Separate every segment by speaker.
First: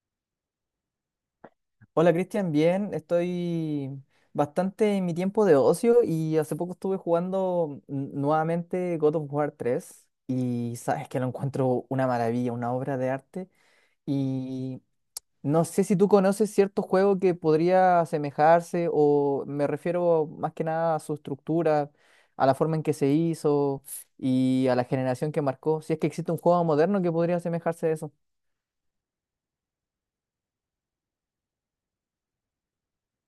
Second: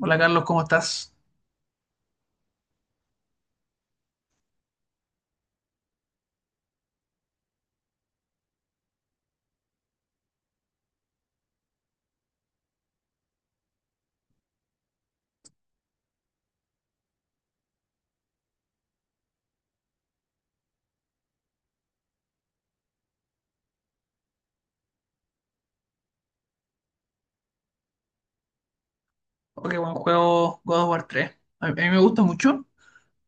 Speaker 1: Hola Carlos, ¿cómo estás?
Speaker 2: Hola Cristian, bien, estoy bastante en mi tiempo de ocio y hace poco estuve jugando nuevamente God of War tres, y sabes que lo encuentro una maravilla, una obra de arte. Y no sé si tú conoces cierto juego que podría asemejarse, o me refiero más que nada a su estructura, a la forma en que se hizo y a la generación que marcó, si es que existe un juego moderno que podría asemejarse a eso.
Speaker 1: Ok, buen juego God of War tres. A mí me gusta mucho.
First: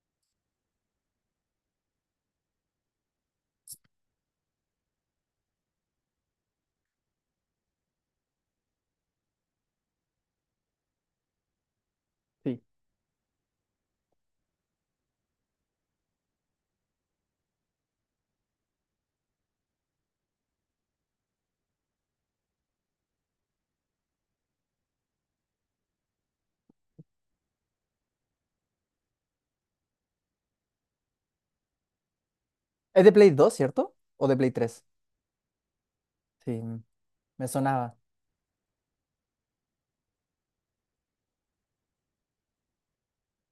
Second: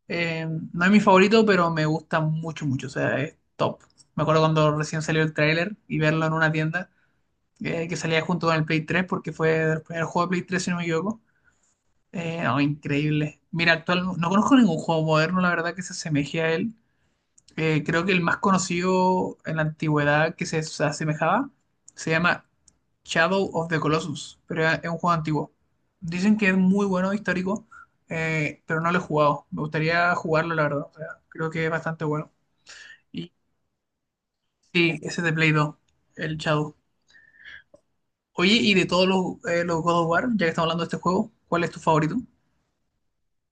Speaker 1: Eh, no es mi favorito, pero me gusta mucho, mucho. O sea, es top. Me acuerdo cuando recién salió el tráiler y verlo en una tienda que salía junto con el Play tres, porque fue el primer juego de Play 3, si no me equivoco. No,
Speaker 2: Sí.
Speaker 1: increíble. Mira, actual, no conozco ningún juego moderno, la verdad, que se asemeje a él. Creo que el más conocido en la antigüedad que se asemejaba se llama Shadow of the Colossus, pero es un juego antiguo. Dicen que es muy bueno, histórico, pero no lo he jugado. Me gustaría jugarlo, la verdad. O sea, creo que es bastante bueno.
Speaker 2: ¿Es de Play
Speaker 1: Y
Speaker 2: dos, cierto? ¿O de Play tres?
Speaker 1: sí, ese es de Play 2, el
Speaker 2: Sí,
Speaker 1: Shadow.
Speaker 2: me sonaba.
Speaker 1: Oye, y de todos los God of War, ya que estamos hablando de este juego, ¿cuál es tu favorito?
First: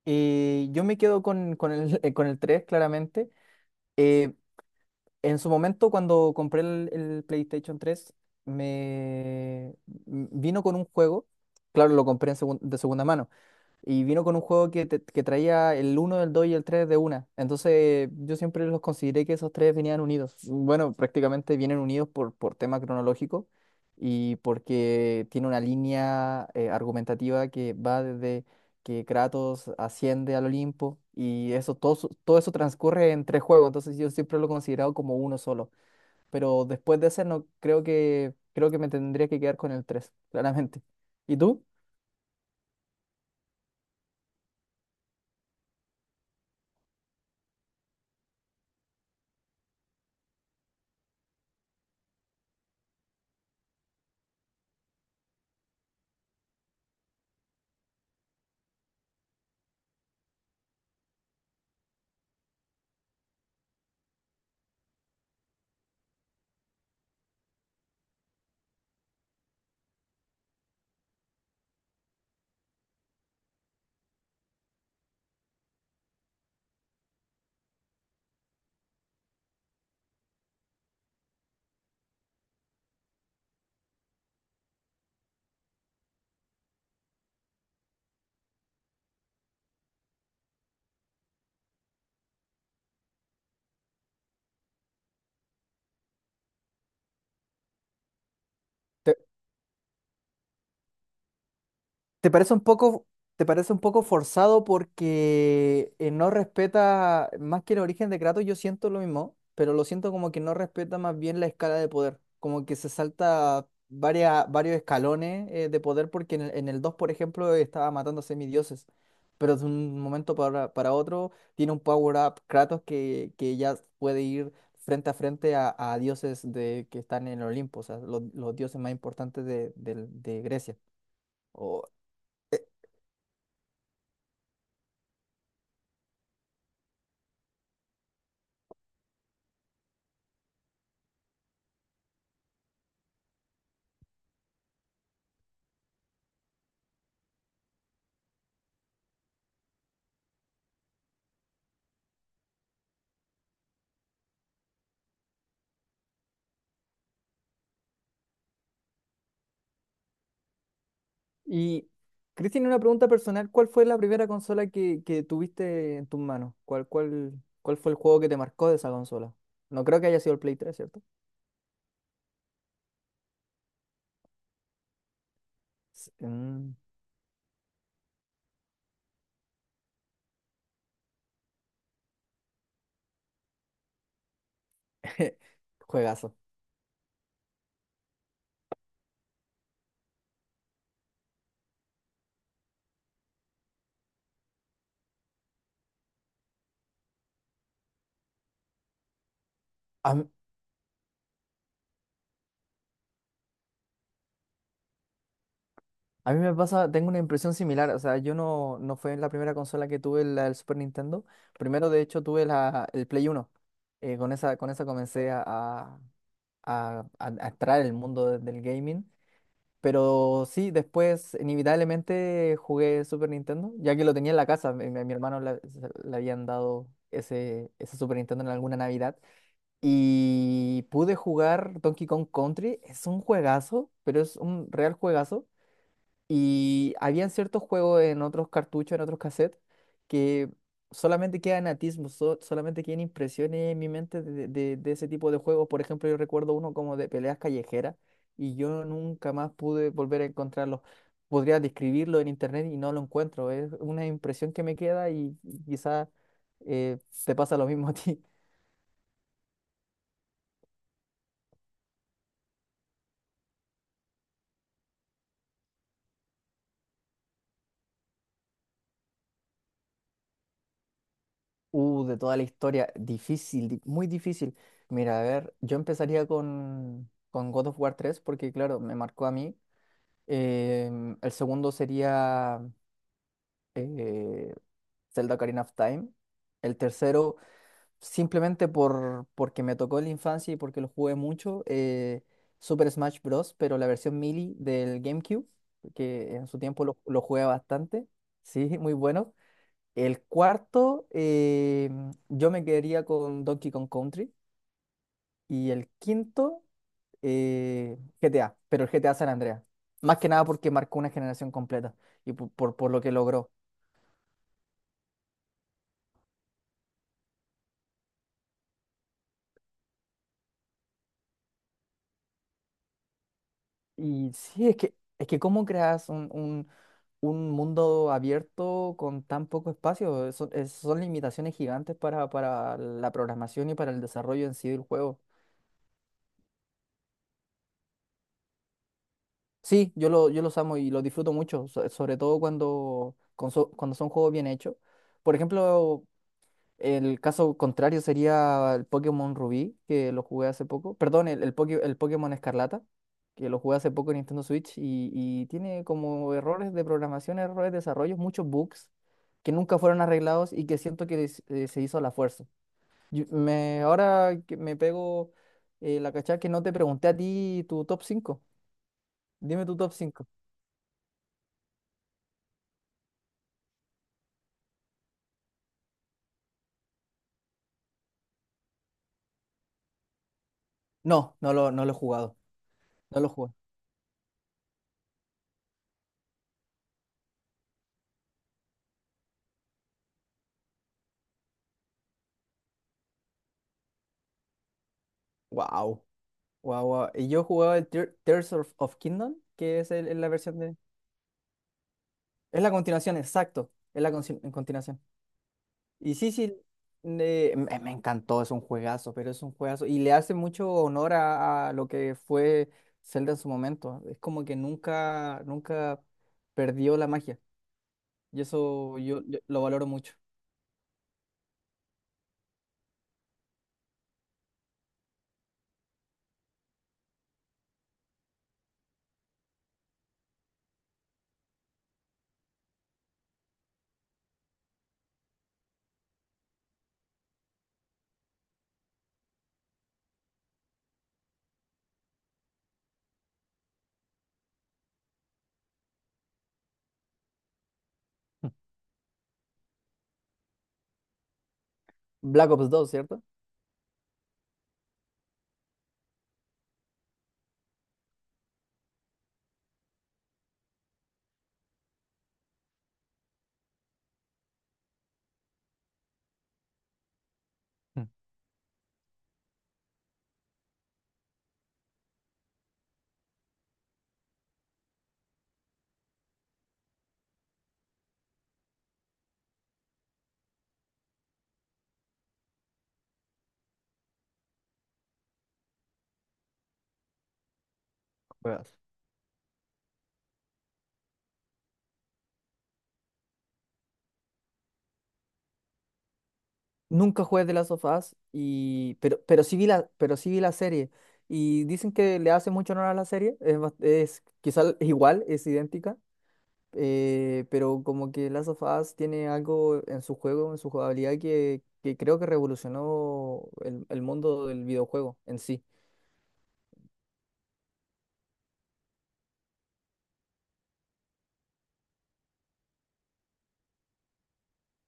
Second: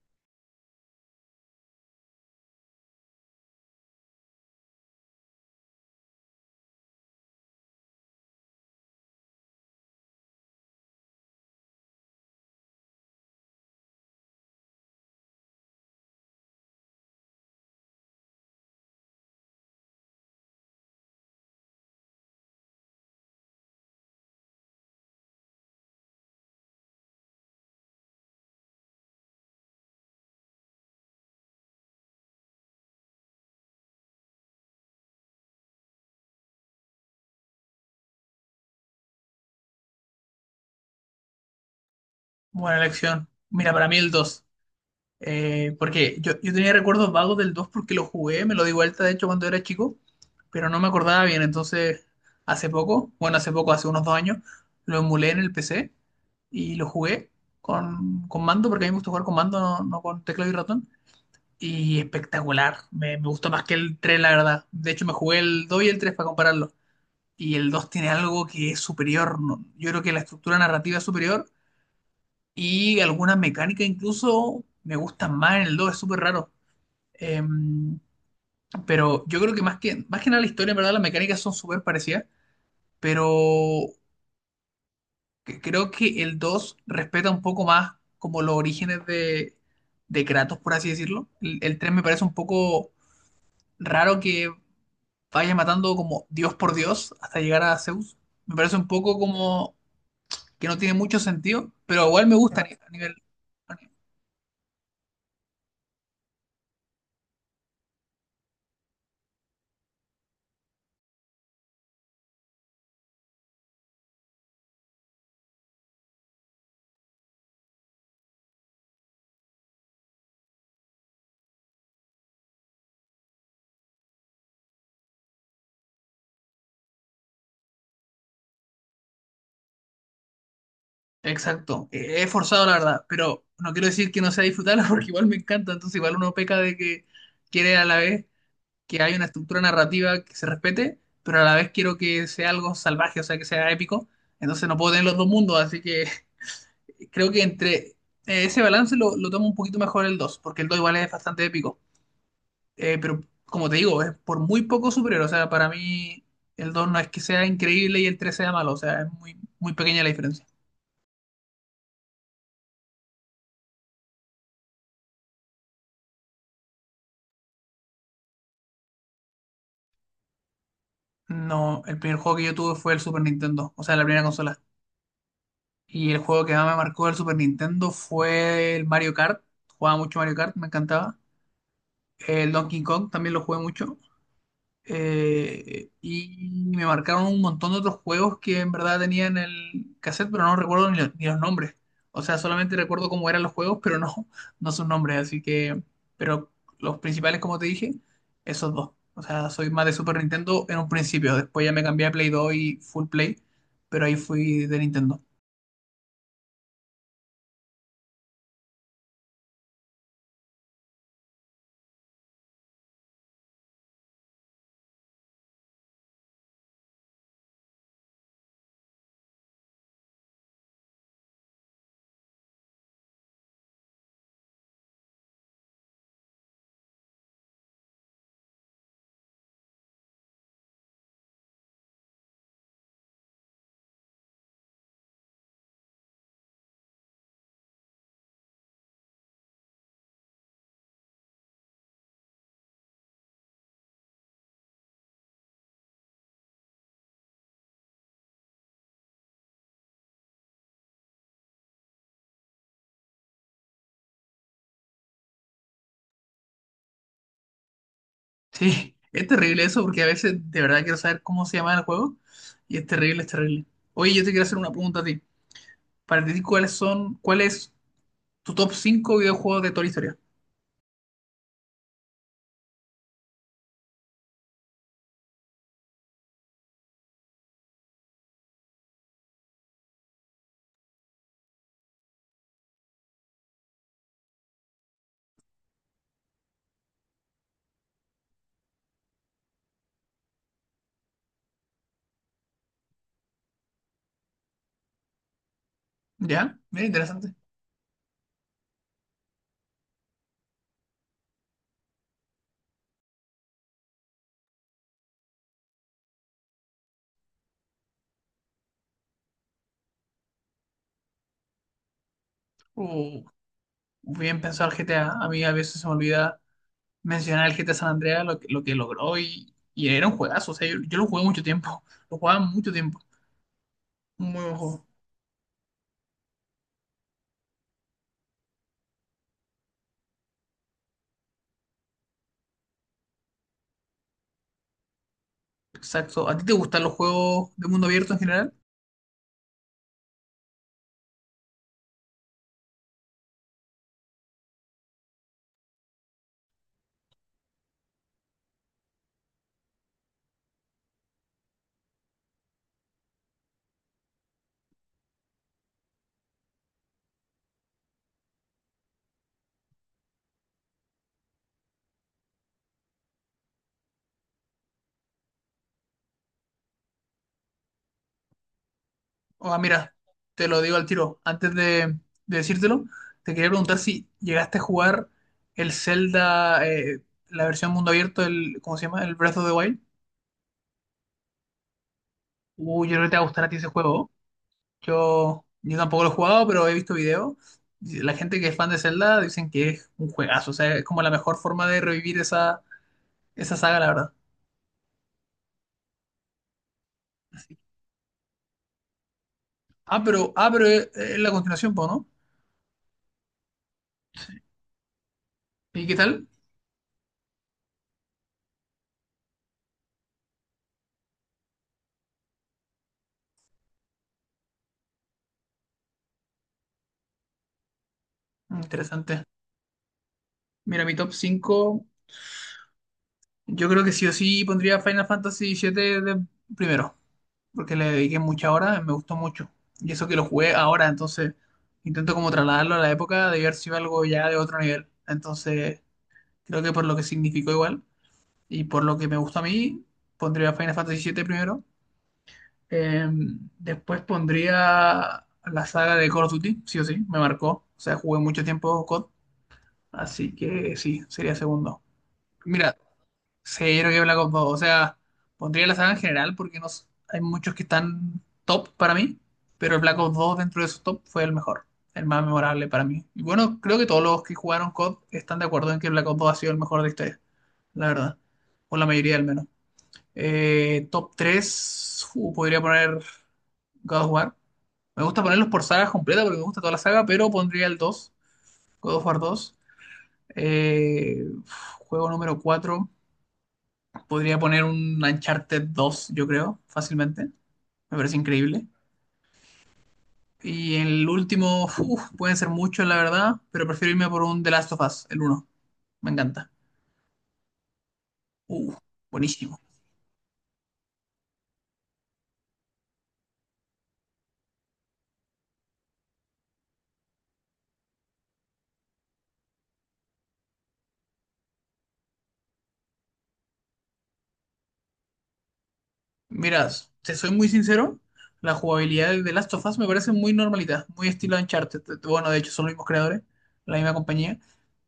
Speaker 2: Yo me quedo con el, con el 3 claramente. Eh, en su momento, cuando compré el PlayStation tres me vino con un juego, claro, lo compré en de segunda mano, y vino con un juego que, que traía el uno, el 2 y el 3 de una. Entonces yo siempre los consideré que esos tres venían unidos. Bueno, prácticamente vienen unidos por tema cronológico y porque tiene una línea argumentativa que va desde que Kratos asciende al Olimpo y eso todo, todo eso transcurre en tres juegos. Entonces yo siempre lo he considerado como uno solo. Pero después de ese no creo que me tendría que quedar con el 3 claramente. ¿Y tú?
Speaker 1: Buena elección. Mira, para mí el 2. Porque yo tenía recuerdos vagos del 2 porque lo jugué, me lo di vuelta de hecho cuando era chico, pero no me acordaba bien. Entonces, hace poco, hace unos dos años, lo emulé en el PC y lo jugué con mando, porque a mí me gusta jugar con mando, no con teclado y ratón. Y espectacular, me gustó más que el 3 la verdad. De hecho, me jugué el 2 y el 3 para compararlo. Y el 2 tiene algo que es superior, ¿no? Yo creo que la estructura narrativa es superior y alguna mecánica incluso me gustan más en el dos, es súper raro. Em, pero yo creo que más que nada la historia, en verdad, las mecánicas son súper parecidas, pero creo que el 2 respeta un poco más como los orígenes de Kratos, por así decirlo. El 3 me parece un poco raro que vaya matando como Dios por Dios hasta llegar a Zeus. Me parece un poco como que no tiene mucho sentido, pero igual
Speaker 2: Te
Speaker 1: me
Speaker 2: parece un
Speaker 1: gusta a ni- a
Speaker 2: poco,
Speaker 1: nivel.
Speaker 2: Te parece un poco forzado porque no respeta, más que el origen de Kratos, yo siento lo mismo, pero lo siento como que no respeta más bien la escala de poder, como que se salta varias, varios escalones de poder, porque en el 2, por ejemplo, estaba matando a semidioses, pero de un momento para otro tiene un power-up Kratos que ya puede ir frente a frente a dioses de, que están en el Olimpo, o sea, los dioses más importantes de, de Grecia.
Speaker 1: Exacto, he forzado la verdad, pero no quiero decir que no sea disfrutarla porque igual me encanta, entonces igual uno peca de que quiere a la vez que haya una estructura narrativa que se respete, pero a la vez quiero que sea algo salvaje, o sea, que sea épico, entonces no puedo tener los dos mundos, así que creo que entre ese balance lo tomo un poquito mejor el 2, porque el 2 igual es bastante épico. Pero como te digo, es por muy poco superior, o sea, para mí el 2 no es que sea increíble y el 3 sea malo, o sea, es muy, muy pequeña la diferencia.
Speaker 2: Y Cristian, una pregunta personal, ¿cuál fue la primera consola que tuviste en tus manos? ¿Cuál, cuál, cuál fue el juego que te marcó de esa consola? No creo que haya sido el Play 3, ¿cierto?
Speaker 1: No, el primer juego que yo tuve fue el Super Nintendo, o sea, la primera consola. Y el juego que más
Speaker 2: Mm,
Speaker 1: me marcó del Super Nintendo fue el Mario Kart. Jugaba mucho Mario Kart, me encantaba. El Donkey Kong también lo jugué mucho,
Speaker 2: juegazo.
Speaker 1: y me marcaron un montón de otros juegos que en verdad tenía en el cassette, pero no recuerdo ni los nombres. O sea, solamente recuerdo cómo eran los juegos, pero no, no sus nombres. Así que, pero los principales, como te dije, esos dos. O sea, soy más de
Speaker 2: A
Speaker 1: Super
Speaker 2: mí,
Speaker 1: Nintendo en un principio. Después ya me cambié a Play 2 y Full Play, pero ahí fui de Nintendo.
Speaker 2: a mí me pasa, tengo una impresión similar, o sea, yo no, no fue la primera consola que tuve la del Super Nintendo. Primero, de hecho, tuve el Play Uno. Con esa, con esa comencé a, a- a entrar en el mundo del gaming. Pero sí, después inevitablemente jugué Super Nintendo, ya que lo tenía en la casa. Mi, mi hermano le habían dado ese, ese Super Nintendo en alguna Navidad. Y pude jugar Donkey Kong Country. Es un juegazo, pero es un real juegazo. Y habían ciertos juegos en otros cartuchos, en otros cassettes, que solamente quedan atismos, solamente quedan impresiones en mi mente de, de ese tipo de juegos. Por ejemplo, yo recuerdo uno como de peleas callejeras, y yo nunca más pude volver a encontrarlo. Podría describirlo en internet y no lo encuentro. Es una impresión que me queda y quizás te pasa lo mismo a ti.
Speaker 1: Sí, es terrible eso porque a veces de verdad quiero saber cómo se llama el juego y es terrible, es terrible. Oye, yo te quiero hacer una pregunta a ti. Para ti, ¿cuál es tu top 5 videojuegos de toda la historia?
Speaker 2: De toda la historia, difícil, muy difícil. Mira, a ver, yo empezaría con God of War tres porque, claro, me marcó a mí. El segundo sería eh, Zelda Ocarina of Time. El tercero, simplemente por, porque me tocó en la infancia y porque lo jugué mucho, Super Smash Bros., pero la versión Melee del GameCube, que en
Speaker 1: ¿Ya?
Speaker 2: su tiempo
Speaker 1: Mira,
Speaker 2: lo
Speaker 1: interesante.
Speaker 2: jugué bastante. Sí, muy bueno. El cuarto, yo me quedaría con Donkey Kong Country. Y el quinto, GTA, pero el GTA San Andreas. Más que nada porque marcó una generación completa y por, por lo que
Speaker 1: Uh,
Speaker 2: logró.
Speaker 1: bien pensado el GTA. A mí a veces se me olvida mencionar el GTA San Andreas, lo que logró y era un juegazo. O sea, yo lo jugué mucho tiempo. Lo jugaba mucho tiempo. Un
Speaker 2: Y
Speaker 1: muy buen
Speaker 2: sí,
Speaker 1: juego.
Speaker 2: es que cómo creas un, un mundo abierto con tan poco espacio. Son, son limitaciones gigantes para la programación y para el desarrollo en sí del juego.
Speaker 1: Exacto. ¿A ti te gustan los juegos de mundo abierto en general?
Speaker 2: Sí, yo los amo y los disfruto mucho, sobre todo cuando, cuando son juegos bien hechos. Por ejemplo, el caso contrario sería el Pokémon Rubí, que lo jugué hace poco. Perdón, el Pokémon Escarlata, que lo jugué hace poco en Nintendo Switch, y tiene como errores de programación, errores de desarrollo, muchos bugs que nunca fueron arreglados y que siento que se hizo a la fuerza. Ahora que me pego la cachada que no te pregunté a ti tu top 5.
Speaker 1: O ah,
Speaker 2: Dime tu top
Speaker 1: mira,
Speaker 2: 5.
Speaker 1: te lo digo al tiro. De decírtelo, te quería preguntar si llegaste a jugar el Zelda, la versión mundo abierto, el, ¿cómo se llama? El Breath of the Wild.
Speaker 2: No, no lo he jugado.
Speaker 1: Uy, yo creo que te
Speaker 2: No
Speaker 1: va a
Speaker 2: lo
Speaker 1: gustar a
Speaker 2: jugué.
Speaker 1: ti ese juego. Yo tampoco lo he jugado, pero he visto videos. La gente que es fan de Zelda dicen que es un juegazo, o sea, es como la mejor forma de revivir esa saga, la verdad.
Speaker 2: Wow. Wow, wow. Y yo
Speaker 1: Así.
Speaker 2: jugaba el Tears of, of Kingdom, que es
Speaker 1: Ah,
Speaker 2: la
Speaker 1: pero, ah,
Speaker 2: versión
Speaker 1: pero
Speaker 2: de.
Speaker 1: es la continuación, po, ¿no?
Speaker 2: Es la continuación, exacto. Es la en continuación.
Speaker 1: ¿Y qué
Speaker 2: Y
Speaker 1: tal?
Speaker 2: sí, sí. Me, me encantó, es un juegazo, pero es un juegazo. Y le hace mucho honor a lo que fue Zelda en su momento. Es como que nunca, nunca perdió la magia. Y
Speaker 1: Mm,
Speaker 2: eso yo,
Speaker 1: interesante.
Speaker 2: yo lo valoro mucho.
Speaker 1: Mira, mi top 5 yo creo que sí o sí pondría Final Fantasy siete de primero, porque le dediqué mucha hora, me gustó mucho. Y eso que lo jugué ahora, entonces intento como trasladarlo a la época de haber sido algo ya de otro nivel. Entonces, creo que por lo que significó igual. Y por lo que me gusta a mí, pondría Final Fantasy siete primero. Eh, Después pondría la saga de Call of Duty, sí o sí, me marcó. O sea, jugué mucho tiempo COD, así que sí, sería segundo.
Speaker 2: ¿Black Ops
Speaker 1: Mira,
Speaker 2: dos, cierto?
Speaker 1: cero que Black Ops dos. O sea, pondría la saga en general porque no, hay muchos que están top para mí, pero el Black Ops dos dentro de esos top fue el mejor, el más memorable para mí. Y bueno, creo que todos los que jugaron COD están de acuerdo en que Black Ops dos ha sido el mejor de la historia, la
Speaker 2: Mm.
Speaker 1: verdad. O la mayoría al menos. Top 3, podría poner God of War. Me gusta ponerlos por sagas completas porque me gusta toda la saga, pero pondría el 2, God of War dos. Eh, juego número 4, podría poner un Uncharted dos, yo creo, fácilmente. Me parece increíble.
Speaker 2: Juegazo.
Speaker 1: Y el último, uf, pueden ser muchos, la verdad, pero prefiero irme por un The Last of Us, el uno. Me encanta.
Speaker 2: Nunca jugué de Last of Us,
Speaker 1: Uh,
Speaker 2: y, pero, sí
Speaker 1: buenísimo.
Speaker 2: vi la, pero sí vi la serie. Y dicen que le hace mucho honor a la serie. Es, es quizá igual, es idéntica. Pero como que Last of Us tiene algo en su juego, en su jugabilidad, que creo que revolucionó el mundo del videojuego en sí,
Speaker 1: Mira, te soy muy sincero, la jugabilidad de The Last of Us me parece muy normalita, muy estilo Uncharted. Bueno, de hecho son los mismos creadores, la misma compañía.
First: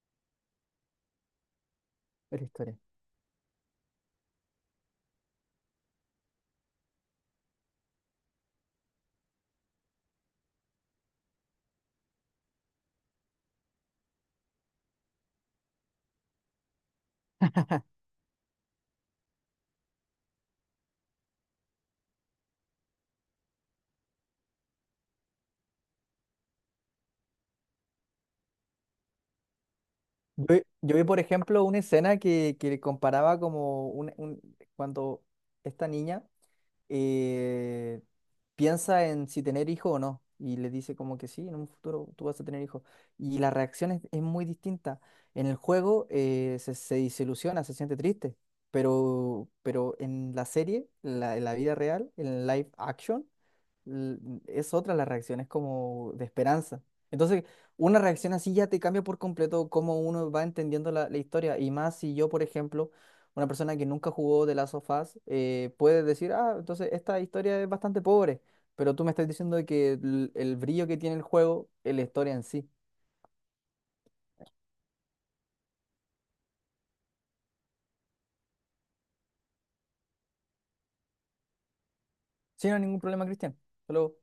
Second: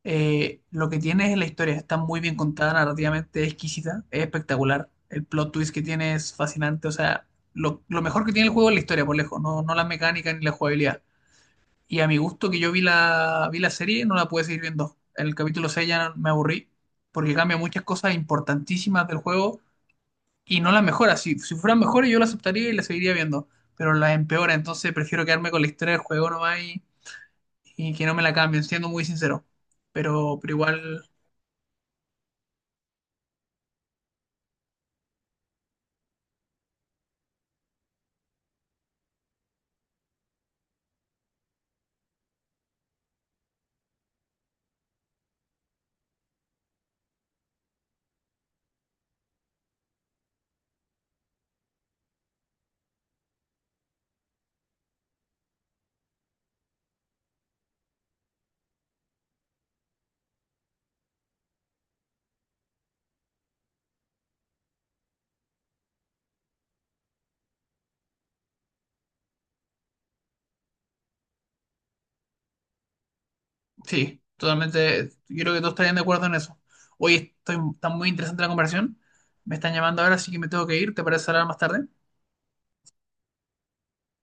Speaker 1: Lo que tiene es la historia, está muy bien
Speaker 2: de la
Speaker 1: contada,
Speaker 2: historia.
Speaker 1: narrativamente exquisita, es espectacular. El plot twist que tiene es fascinante, o sea, lo mejor que tiene el juego es la historia, por lejos, no la mecánica ni la jugabilidad. Y a mi gusto que yo vi la serie, no la pude seguir viendo. En el capítulo 6 ya me aburrí, porque cambia muchas cosas importantísimas del juego y no las mejora. Si fueran mejores, yo las aceptaría y las seguiría viendo, pero las empeora. Entonces prefiero quedarme con la historia del juego nomás y que no me la cambien, siendo muy sincero. Pero, pero
Speaker 2: Yo vi,
Speaker 1: igual,
Speaker 2: por ejemplo, una escena que comparaba como un, cuando esta niña eh, piensa en si tener hijo o no. Y le dice como que sí, en un futuro tú vas a tener hijo. Y la reacción es muy distinta. En el juego se, se desilusiona, se siente triste. Pero en la serie, en la vida real, en live action, l- es otra la reacción, es como de esperanza. Entonces, una reacción así ya te cambia por completo cómo uno va entendiendo la, la historia. Y más si yo, por ejemplo, una persona que nunca jugó de Last of Us, puede decir, ah, entonces esta historia es bastante pobre, pero tú me estás diciendo de que el brillo que tiene el juego es la historia en sí.
Speaker 1: sí, totalmente. Yo creo que todos estarían de acuerdo en eso. Hoy estoy, está muy interesante la conversación. Me están llamando ahora, así que me tengo que ir. ¿Te parece hablar más tarde?
Speaker 2: Sin ningún problema, Cristian. Hasta luego.